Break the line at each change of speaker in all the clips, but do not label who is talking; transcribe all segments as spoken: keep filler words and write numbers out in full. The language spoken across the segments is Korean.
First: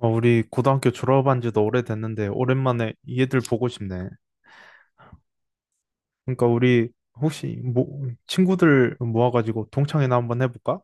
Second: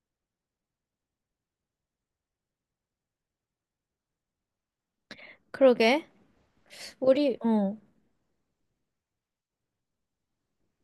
어, 우리 고등학교 졸업한 지도 오래됐는데 오랜만에 얘들 보고 싶네.
그러게.
그러니까 우리
우리,
혹시
어.
뭐 친구들 모아가지고 동창회나 한번 해볼까?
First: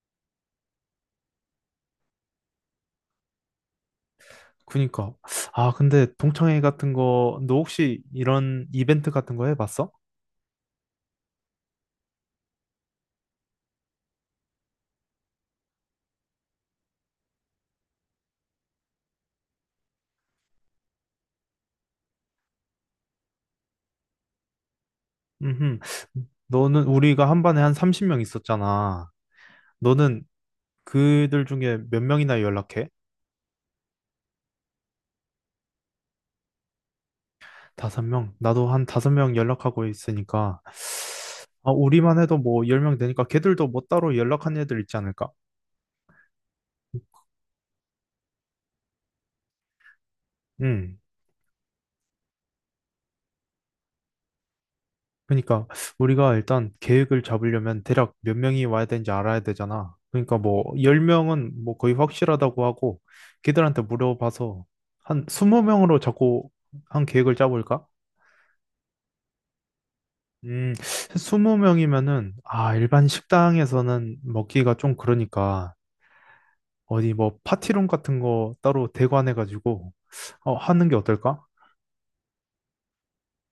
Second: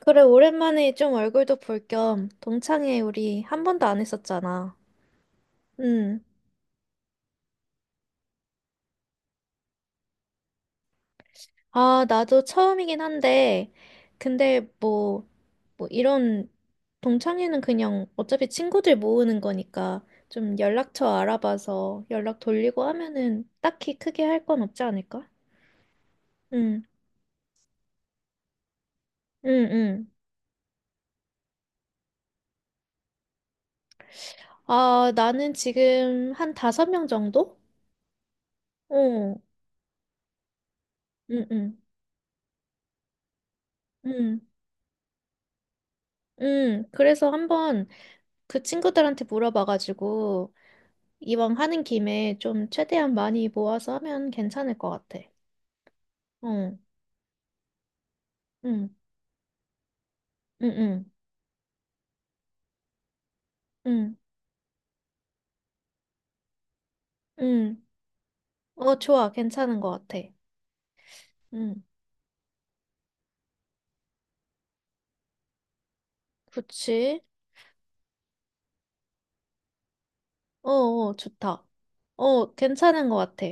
그래, 오랜만에 좀 얼굴도 볼 겸 동창회 우리 한 번도 안 했었잖아.
그니까 아 근데
음.
동창회 같은 거 너 혹시 이런 이벤트 같은 거 해봤어?
아, 나도 처음이긴 한데, 근데 뭐, 뭐 이런 동창회는 그냥 어차피 친구들 모으는 거니까 좀 연락처 알아봐서 연락 돌리고 하면은 딱히 크게 할 건 없지 않을까?
음,
응,
너는 우리가 한 반에 한 삼십 명 있었잖아.
응, 응.
너는 그들 중에 몇 명이나 연락해?
아, 나는 지금 한 다섯 명 정도?
다섯 명? 나도 한 다섯 명
어,
연락하고 있으니까
응,
아
응,
우리만 해도 뭐 열 명 되니까 걔들도 뭐 따로
응.
연락한 애들 있지 않을까?
음, 그래서 한번 그 친구들한테 물어봐가지고
응.
이왕 하는 김에 좀 최대한 많이 모아서 하면 괜찮을 것 같아.
그러니까 우리가
어,
일단
응,
계획을 잡으려면 대략 몇 명이 와야
응,
되는지 알아야 되잖아. 그러니까 뭐
응,
십 명은 뭐 거의 확실하다고 하고 걔들한테
응,
물어봐서 한 이십 명으로 자꾸 한 계획을
응.
짜볼까?
어, 좋아. 괜찮은 것 같아.
음,
응,
이십 명이면은 아, 일반 식당에서는 먹기가 좀 그러니까 어디
그치?
뭐 파티룸 같은 거 따로 대관해 가지고
어,
하는 게
어,
어떨까?
좋다. 어, 괜찮은 것 같아.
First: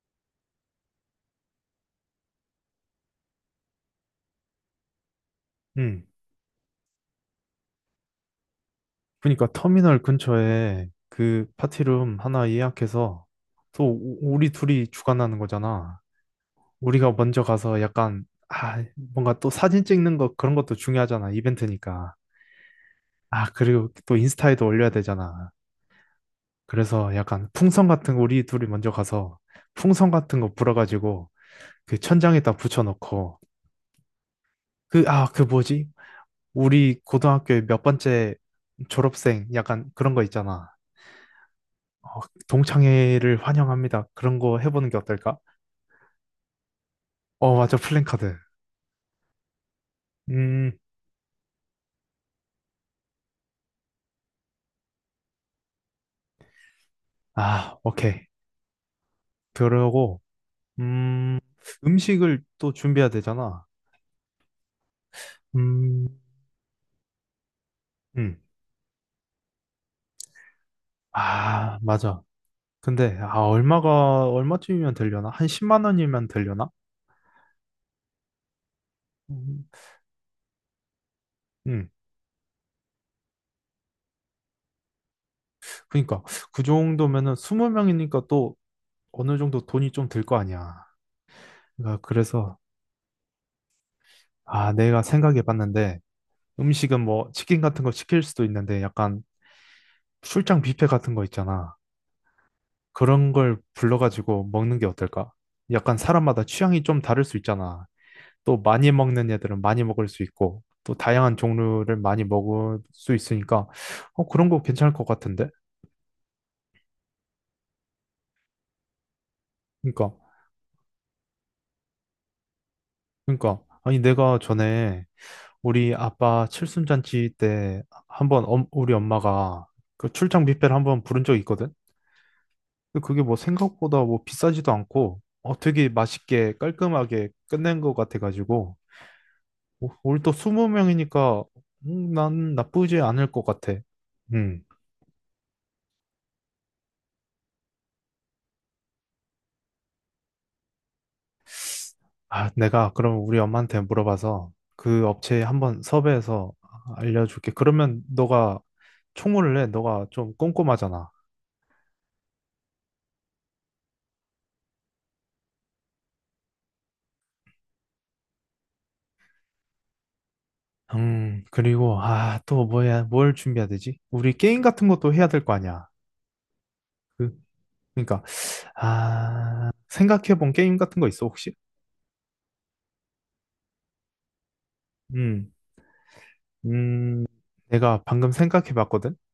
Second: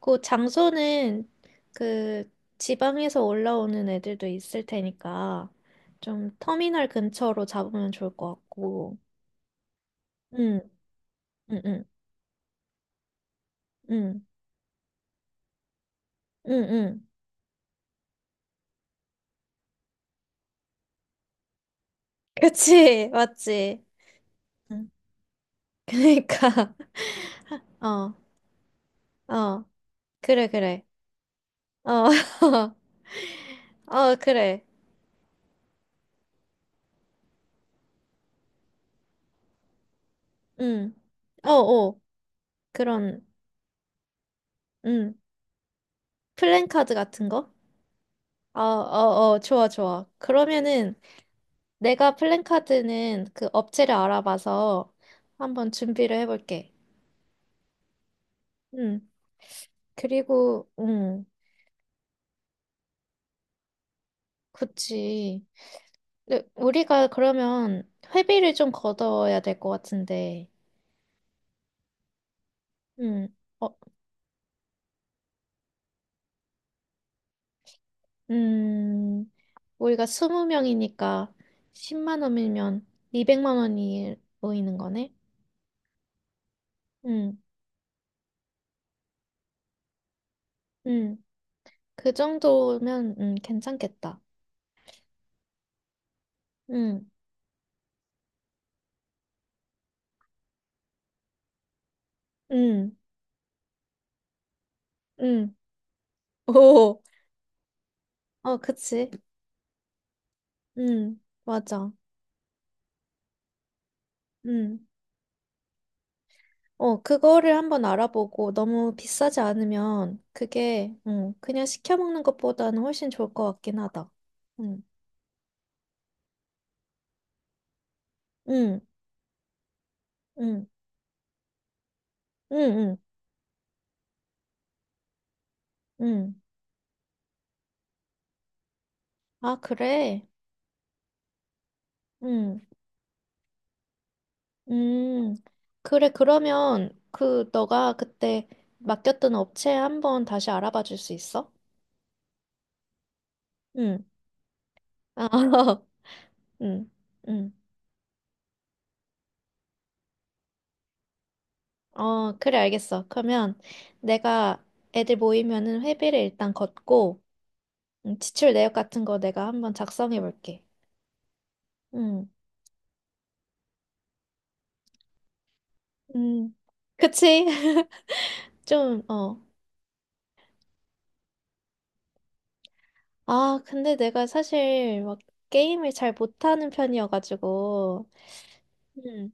그 장소는 그 지방에서 올라오는 애들도 있을 테니까
음.
좀 터미널 근처로 잡으면 좋을 것 같고.
그러니까 터미널
응,
근처에 그
응, 응,
파티룸 하나 예약해서 또 우-
응,
우리 둘이 주관하는 거잖아.
응, 응.
우리가 먼저 가서 약간 아 뭔가 또 사진 찍는 거 그런 것도 중요하잖아. 이벤트니까.
그치,
아
맞지.
그리고 또 인스타에도 올려야
응.
되잖아.
그러니까
그래서 약간 풍선
어,
같은 거 우리 둘이 먼저 가서
어,
풍선 같은
그래,
거
그래,
불어가지고 그
어,
천장에다 붙여놓고
어, 그래,
그 아 그 뭐지? 우리 고등학교에 몇 번째 졸업생 약간 그런 거 있잖아.
응, 어, 어,
어,
그런,
동창회를 환영합니다. 그런 거 해보는 게
응,
어떨까?
플랜카드 같은 거?
어, 맞아. 플랜카드.
어, 어, 어, 좋아, 좋아.
음,
그러면은 내가 플랜카드는 그 업체를 알아봐서 한번 준비를 해볼게.
아, 오케이.
응,
그러고,
그리고, 응,
음, 음식을 또 준비해야 되잖아.
그치.
음,
근데 우리가 그러면
음.
회비를 좀 걷어야 될 것 같은데,
아, 맞아. 근데,
응.
아,
어,
얼마가, 얼마쯤이면 되려나? 한 십만 원이면 되려나?
음,
음,
우리가 스무 명이니까
음.
십만 원이면 이백만 원이 모이는 거네?
그니까, 그 정도면은
응,
이십 명이니까 또 어느 정도 돈이 좀 들 거 아니야.
응,
그러니까
그
그래서,
정도면, 음, 괜찮겠다.
아, 내가 생각해 봤는데, 음식은
응,
뭐, 치킨 같은 거 시킬 수도 있는데, 약간 출장 뷔페 같은 거 있잖아.
응,
그런 걸 불러가지고 먹는 게 어떨까?
응.
약간 사람마다 취향이 좀
오,
다를 수 있잖아.
어,
또 많이
그치.
먹는 애들은 많이 먹을 수 있고, 또
응,
다양한
맞아.
종류를 많이 먹을 수 있으니까, 어, 그런 거
응,
괜찮을 것 같은데?
어, 그거를 한번 알아보고 너무 비싸지
그러니까,
않으면 그게, 응 그냥 시켜 먹는 것보다는 훨씬 좋을 것
그러니까,
같긴
아니,
하다.
내가
응,
전에 우리 아빠 칠순잔치 때 한번 엄-
응,
우리 엄마가 그 출장
응,
뷔페를 한번 부른 적이 있거든?
응, 응,
근데 그게 뭐 생각보다 뭐 비싸지도 않고, 어, 되게
응.
맛있게 깔끔하게 끝낸 것 같아가지고,
아,
오, 우리
그래?
또 이십 명이니까 난
응
나쁘지 않을 것 같아. 음.
음, 그래, 그러면 그 너가 그때 맡겼던 업체 한번 다시 알아봐 줄 수 있어?
아, 내가 그럼 우리 엄마한테
응.
물어봐서 그
아,
업체에 한번 섭외해서
응,
알려줄게.
응.
그러면 너가 총무를 해. 너가 좀 꼼꼼하잖아.
어, 그래, 알겠어. 그러면 내가 애들 모이면은 회비를 일단 걷고, 음, 지출 내역 같은 거 내가 한번 작성해 볼게.
음, 그리고
응,
아, 또 뭐야? 뭘 준비해야 되지? 우리 게임 같은 것도 해야 될 거 아니야.
응.
그,
그치?
그러니까
좀, 어.
아, 생각해본 게임 같은 거 있어, 혹시?
아, 근데 내가 사실 막
음.
게임을 잘 못하는
음. 내가
편이어가지고,
방금 생각해봤거든.
응,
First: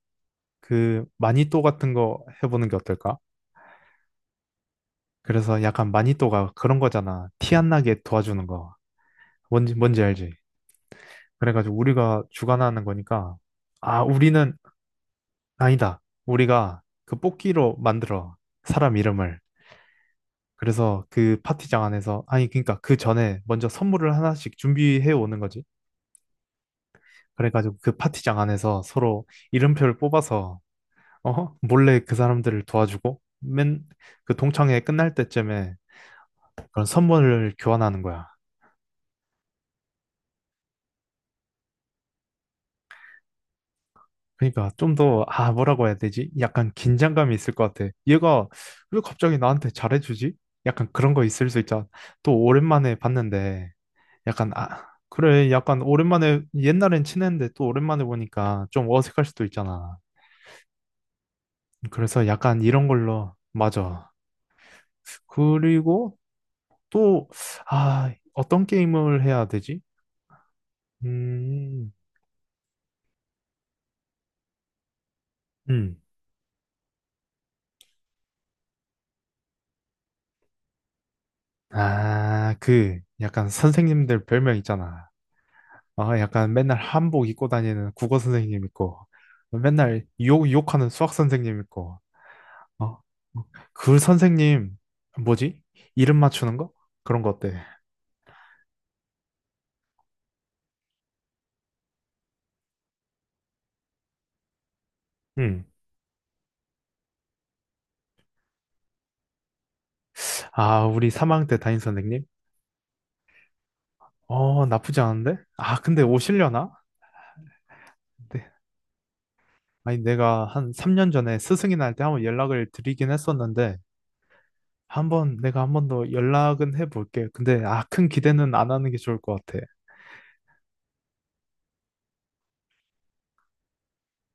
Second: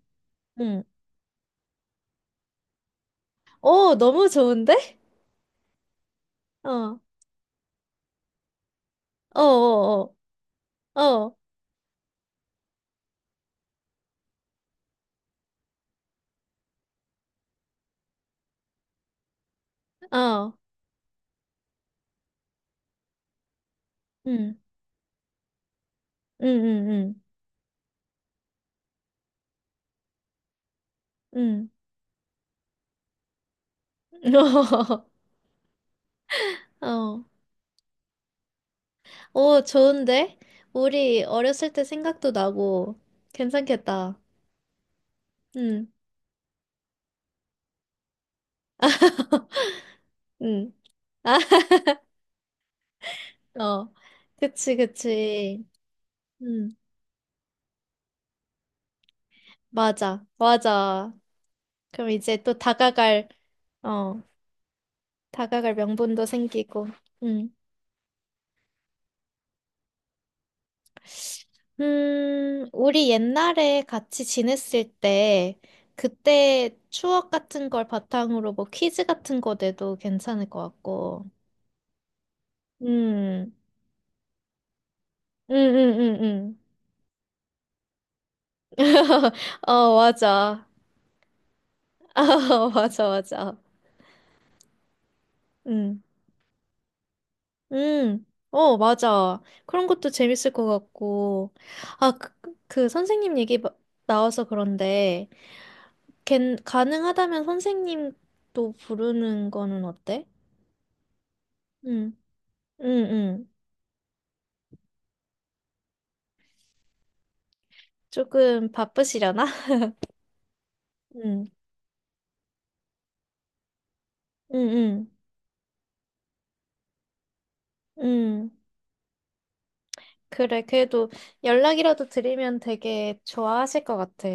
응.
그 마니또 같은 거 해보는 게 어떨까?
오, 너무 좋은데?
그래서 약간 마니또가 그런
어.
거잖아. 티 안 나게 도와주는 거. 뭔지, 뭔지
어어어,
알지?
어, 어,
그래가지고 우리가 주관하는 거니까, 아, 우리는, 아니다. 우리가 그 뽑기로 만들어. 사람 이름을.
어, 어,
그래서 그 파티장 안에서, 아니, 그러니까 그 전에 먼저 선물을 하나씩
응,
준비해 오는 거지.
응, 응,
그래가지고 그 파티장 안에서 서로 이름표를 뽑아서,
응,
어?
응.
몰래 그 사람들을 도와주고, 맨 그 동창회 끝날 때쯤에 그런
어,
선물을 교환하는 거야.
오, 좋은데? 우리 어렸을 때 생각도 나고, 괜찮겠다.
그러니까 좀 더, 아, 뭐라고
응,
해야 되지? 약간 긴장감이 있을 것 같아. 얘가 왜 갑자기 나한테 잘해주지?
응.
약간 그런 거
아,
있을 수 있잖아. 또 오랜만에 봤는데,
어,
약간,
그치,
아, 그래,
그치.
약간 오랜만에,
응,
옛날엔 친했는데 또 오랜만에 보니까 좀 어색할 수도 있잖아.
맞아, 맞아. 그럼
그래서
이제 또
약간 이런
다가갈,
걸로, 맞아.
어, 다가갈
그리고
명분도 생기고,
또,
응.
아, 어떤 게임을 해야 되지? 음,
음, 우리 옛날에 같이 지냈을 때,
음.
그때 추억 같은 걸 바탕으로 뭐 퀴즈 같은 거 내도 괜찮을 것 같고.
아, 그, 약간
음,
선생님들 별명 있잖아.
음, 음,
아,
음,
약간
음.
맨날 한복 입고 다니는 국어 선생님 있고,
어,
맨날 욕,
맞아.
욕하는 수학 선생님 있고,
아,
어?
맞아, 맞아.
그 선생님, 뭐지?
음,
이름 맞추는 거? 그런 거 어때?
음, 어, 맞아. 그런 것도 재밌을 것 같고. 아, 그, 그 선생님 얘기 마- 나와서 그런데,
응.
걘, 가능하다면 선생님도 부르는 거는 어때?
아, 우리 삼 학년 때 담임
응
선생님?
응응
어, 나쁘지 않은데? 아, 근데 오시려나? 네.
조금 바쁘시려나?
아니, 내가 한 삼 년 전에
응,
스승이 날 때 한번 연락을 드리긴 했었는데,
응, 응,
한번, 내가 한 번 더 연락은 해볼게. 근데, 아, 큰
응.
기대는 안 하는 게 좋을 것 같아.
그래, 그래도 연락이라도 드리면 되게 좋아하실 것 같아.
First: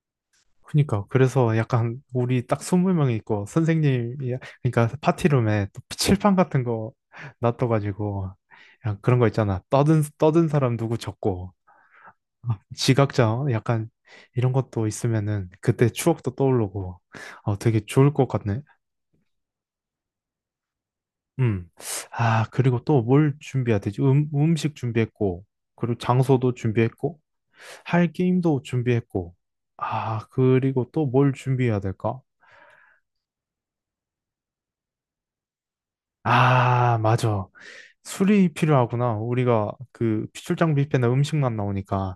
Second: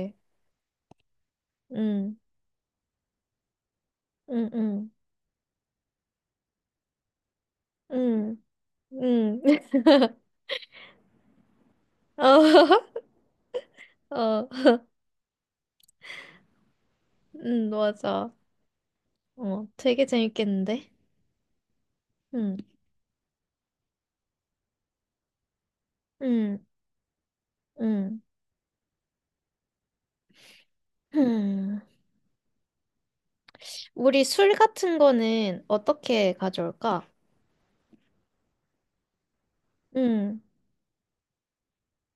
그니까 그래서 약간
응,
우리 딱 이십 명이 있고 선생님이
응,
그러니까
응,
파티룸에 또 칠판 같은 거 놔둬가지고
응,
그냥 그런 거
응.
있잖아 떠든 떠든 사람 누구 적고
어,
지각자 약간
어,
이런 것도 있으면은 그때 추억도 떠오르고 어
응,
되게 좋을 것
맞아.
같네.
어, 되게 재밌겠는데?
음 아
응,
그리고 또 뭘 준비해야 되지? 음, 음식 준비했고 그리고 장소도
응,
준비했고 할
응.
게임도 준비했고 아 그리고 또 뭘 준비해야
음.
될까?
우리 술 같은 거는 어떻게
아,
가져올까?
맞아. 술이 필요하구나. 우리가 그
응,
출장 뷔페는 음식만 나오니까.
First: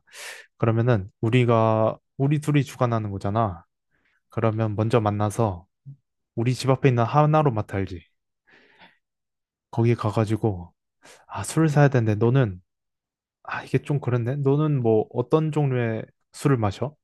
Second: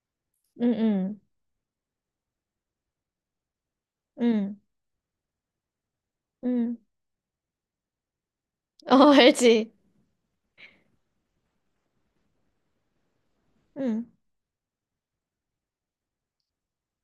응,
그러면은
응,
우리가 우리 둘이 주관하는 거잖아.
응,
그러면 먼저 만나서 우리 집
응.
앞에 있는 하나로마트 알지?
어, 알지?
거기 가가지고 아, 술을 사야 되는데 너는 아, 이게 좀
응.
그렇네. 너는 뭐 어떤 종류의 술을 마셔?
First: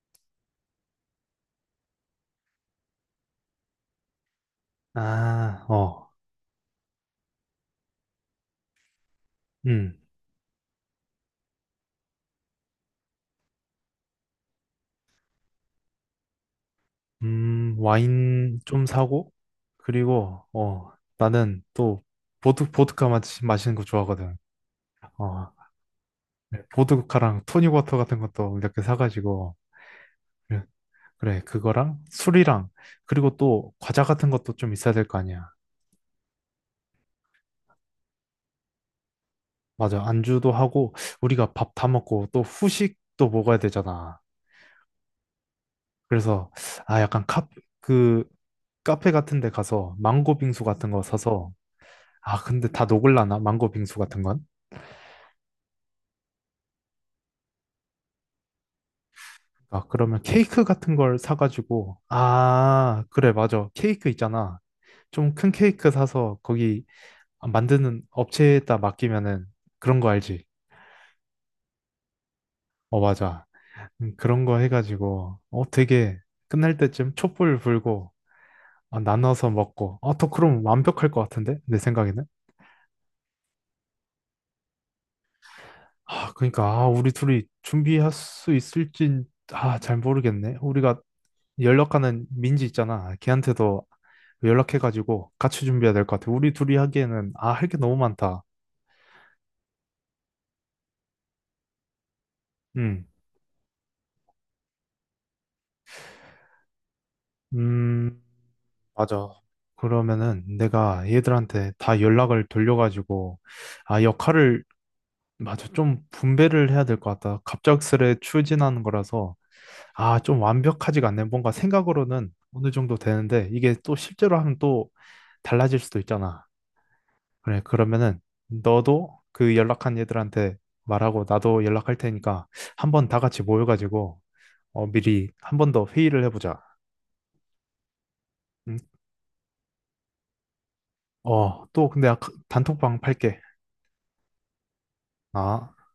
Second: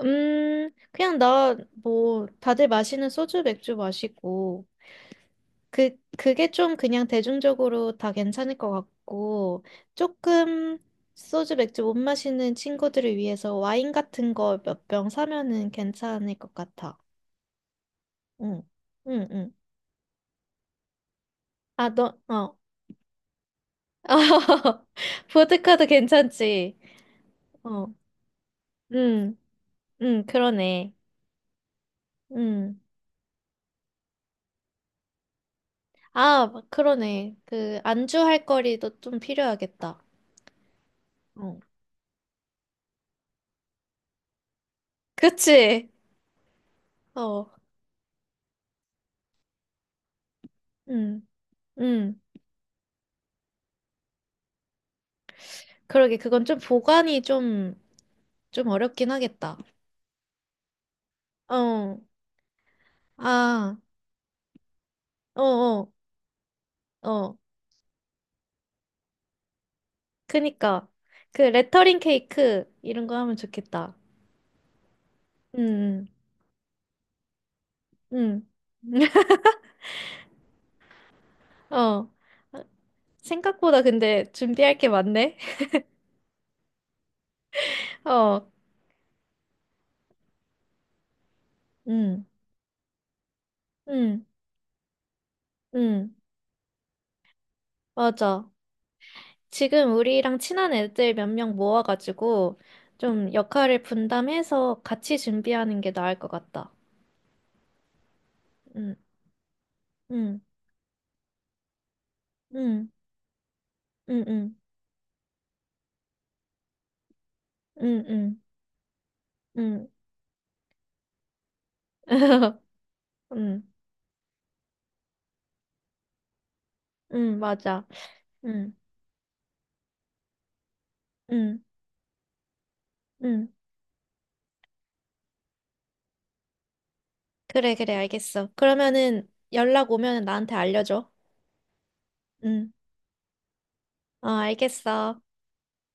음, 그냥 나, 뭐, 다들 마시는 소주, 맥주 마시고,
아,
그,
어.
그게 좀 그냥 대중적으로 다 괜찮을 것 같고,
음.
조금 소주, 맥주 못 마시는 친구들을 위해서 와인 같은 거 몇 병 사면은 괜찮을 것 같아.
음, 와인
응,
좀
응,
사고
응.
그리고 어, 나는
아,
또
너, 어.
보드 보드카 마- 마시는 거 좋아하거든. 어,
보드카도
네,
괜찮지.
보드카랑
어,
토닉워터 같은 것도 이렇게
응,
사가지고
응,
그래,
그러네.
그래, 그거랑 술이랑
응.
그리고 또 과자 같은 것도 좀 있어야 될 거 아니야.
아, 그러네. 그, 안주 할 거리도 좀
맞아,
필요하겠다.
안주도 하고 우리가
어.
밥 다 먹고 또 후식도 먹어야 되잖아.
그치?
그래서 아 약간 카,
어,
그 카페 같은 데 가서 망고 빙수 같은 거
음,
사서
음.
아 근데 다 녹을라나, 망고 빙수 같은 건?
그러게, 그건 좀 보관이 좀, 좀 어렵긴 하겠다.
아 그러면 케이크 같은 걸 사가지고,
어,
아 그래, 맞아,
아,
케이크 있잖아. 좀
어,
큰 케이크
어,
사서 거기
어.
아, 만드는 업체에다 맡기면은, 그런 거 알지?
그니까. 그 레터링 케이크,
어,
이런 거 하면
맞아.
좋겠다.
음, 그런 거 해가지고, 어,
음,
되게 끝날 때쯤 촛불 불고,
음.
아, 나눠서 먹고, 아, 더 그럼 완벽할 것 같은데?
음.
내
어.
생각에는?
생각보다 근데 준비할 게 많네?
아, 그러니까, 아, 우리 둘이 준비할
어,
수 있을진, 아, 잘 모르겠네. 우리가 연락하는
음,
민지 있잖아. 걔한테도
음,
연락해가지고 같이 준비해야 될
음.
것 같아. 우리 둘이 하기에는, 아, 할 게 너무 많다.
맞아. 지금 우리랑 친한 애들 몇 명 모아가지고
음,
좀 역할을 분담해서 같이 준비하는 게 나을 것 같다.
음,
응,
맞아.
응,
그러면은 내가 얘들한테 다 연락을
응,
돌려가지고 아
응, 응,
역할을, 맞아, 좀 분배를 해야 될 것 같다.
응,
갑작스레
응,
추진하는 거라서
응,
아 좀 완벽하지가 않네. 뭔가 생각으로는 어느 정도 되는데
응,
이게 또 실제로 하면 또 달라질 수도 있잖아.
응,
그래,
맞아.
그러면은
응,
너도 그 연락한 얘들한테 말하고
응,
나도 연락할 테니까 한번 다 같이
응.
모여가지고 어, 미리 한 번 더 회의를 해보자.
그래, 그래, 알겠어.
응?
그러면은 연락 오면 나한테 알려줘.
어, 또 근데 아까
응,
단톡방 팔게.
어, 알겠어.
아.